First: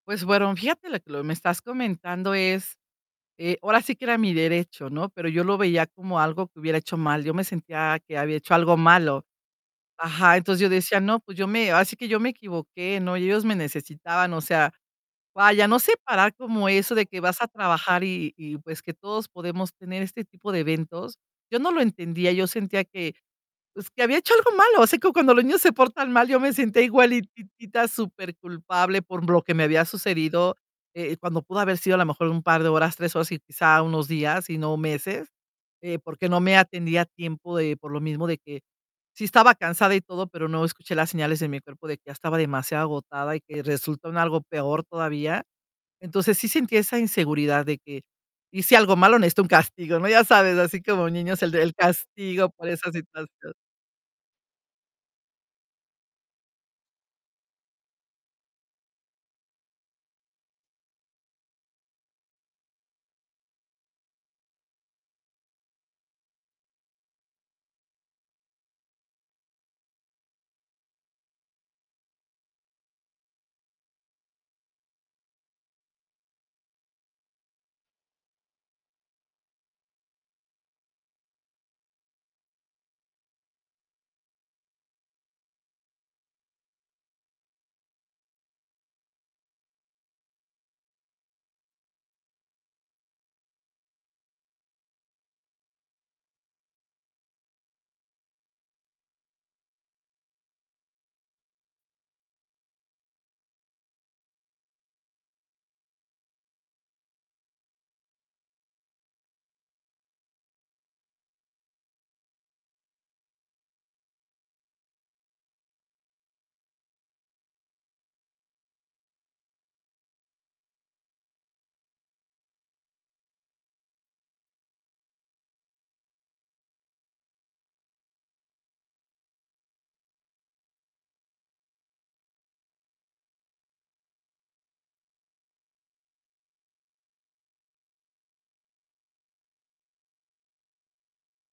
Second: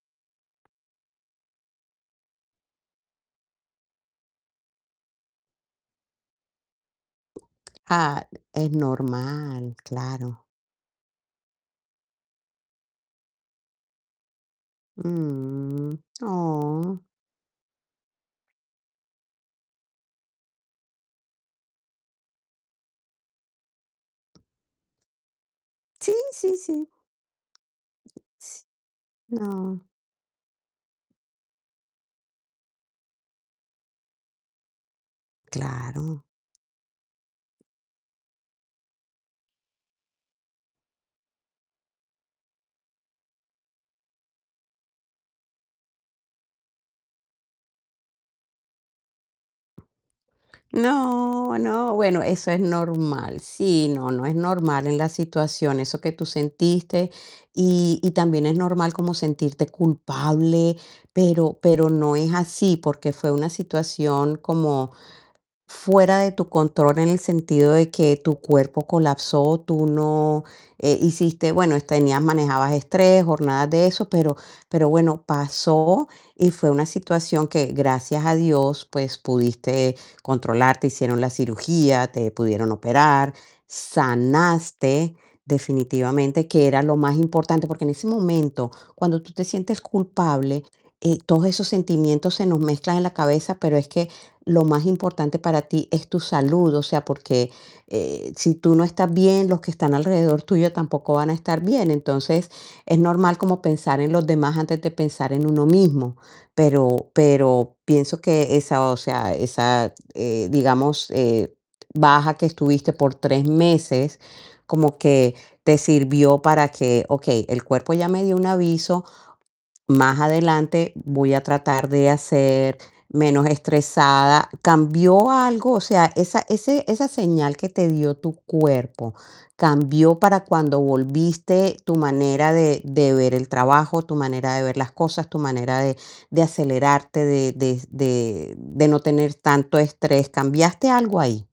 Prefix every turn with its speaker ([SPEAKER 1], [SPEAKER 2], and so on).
[SPEAKER 1] Pues, bueno fíjate la que lo me estás comentando es, eh, ahora sí que era mi derecho, ¿no? Pero yo lo veía como algo que hubiera hecho mal. Yo me sentía que
[SPEAKER 2] Ah,
[SPEAKER 1] había hecho
[SPEAKER 2] es
[SPEAKER 1] algo malo,
[SPEAKER 2] normal,
[SPEAKER 1] ajá,
[SPEAKER 2] claro.
[SPEAKER 1] entonces, yo decía: "No, pues yo me ahora sí que yo me equivoqué, ¿no?, ellos me necesitaban". O sea, vaya, no
[SPEAKER 2] Mm,
[SPEAKER 1] separar como eso
[SPEAKER 2] oh.
[SPEAKER 1] de que vas a trabajar, y y pues, que todos podemos tener este tipo de eventos. Yo no lo entendía, yo sentía que, pues, que había hecho algo malo. Así como cuando los niños se portan
[SPEAKER 2] Sí,
[SPEAKER 1] mal, yo me
[SPEAKER 2] sí,
[SPEAKER 1] sentía
[SPEAKER 2] sí.
[SPEAKER 1] igualitita superculpable por lo que me
[SPEAKER 2] No.
[SPEAKER 1] había sucedido, eh, cuando pudo haber sido a lo mejor un par de horas, 3 horas, y quizá, unos días y no meses, eh,
[SPEAKER 2] Claro.
[SPEAKER 1] porque no me atendí a tiempo de por lo mismo de que sí estaba cansada y todo, pero no escuché las señales de mi cuerpo de que ya estaba demasiado agotada y que resultó en algo peor todavía. Entonces, sí sentí esa inseguridad de que hice algo malo, necesito un castigo, ¿no? Ya sabes, así como niños, el
[SPEAKER 2] No,
[SPEAKER 1] el
[SPEAKER 2] no, bueno,
[SPEAKER 1] castigo
[SPEAKER 2] eso es
[SPEAKER 1] por esa
[SPEAKER 2] normal.
[SPEAKER 1] situación.
[SPEAKER 2] Sí, no, no, es normal en la situación eso que tú sentiste. Y, y también es normal como sentirte culpable, pero pero no es así, porque fue una situación como fuera de tu control en el sentido de que tu cuerpo colapsó, tú no eh, hiciste bueno, tenías manejabas estrés, jornadas de eso, pero pero bueno, pasó y fue una situación que gracias a Dios, pues, pudiste controlar, te hicieron la cirugía, te pudieron operar, sanaste definitivamente, que era lo más importante, porque en ese momento cuando tú te sientes culpable, eh, todos esos sentimientos se nos mezclan en la cabeza, pero es que lo más importante para ti es tu salud. O sea, porque, eh, si tú no estás bien, los que están alrededor tuyo tampoco van a estar bien. Entonces, es normal como pensar en los demás antes de pensar en uno mismo. Pero, pero pienso que esa, o sea, esa, eh, digamos, eh, baja que estuviste por 3 meses como que te sirvió para que: "Okey, el cuerpo ya me dio un aviso. Más adelante voy a tratar de hacer menos estresada". ¿Cambió algo? O sea, esa ese esa señal que te dio tu cuerpo, ¿cambió para cuando volviste tu manera de de ver el trabajo, tu manera de ver las cosas, tu manera de de acelerarte, de de de de no tener tanto estrés? ¿Cambiaste algo ahí?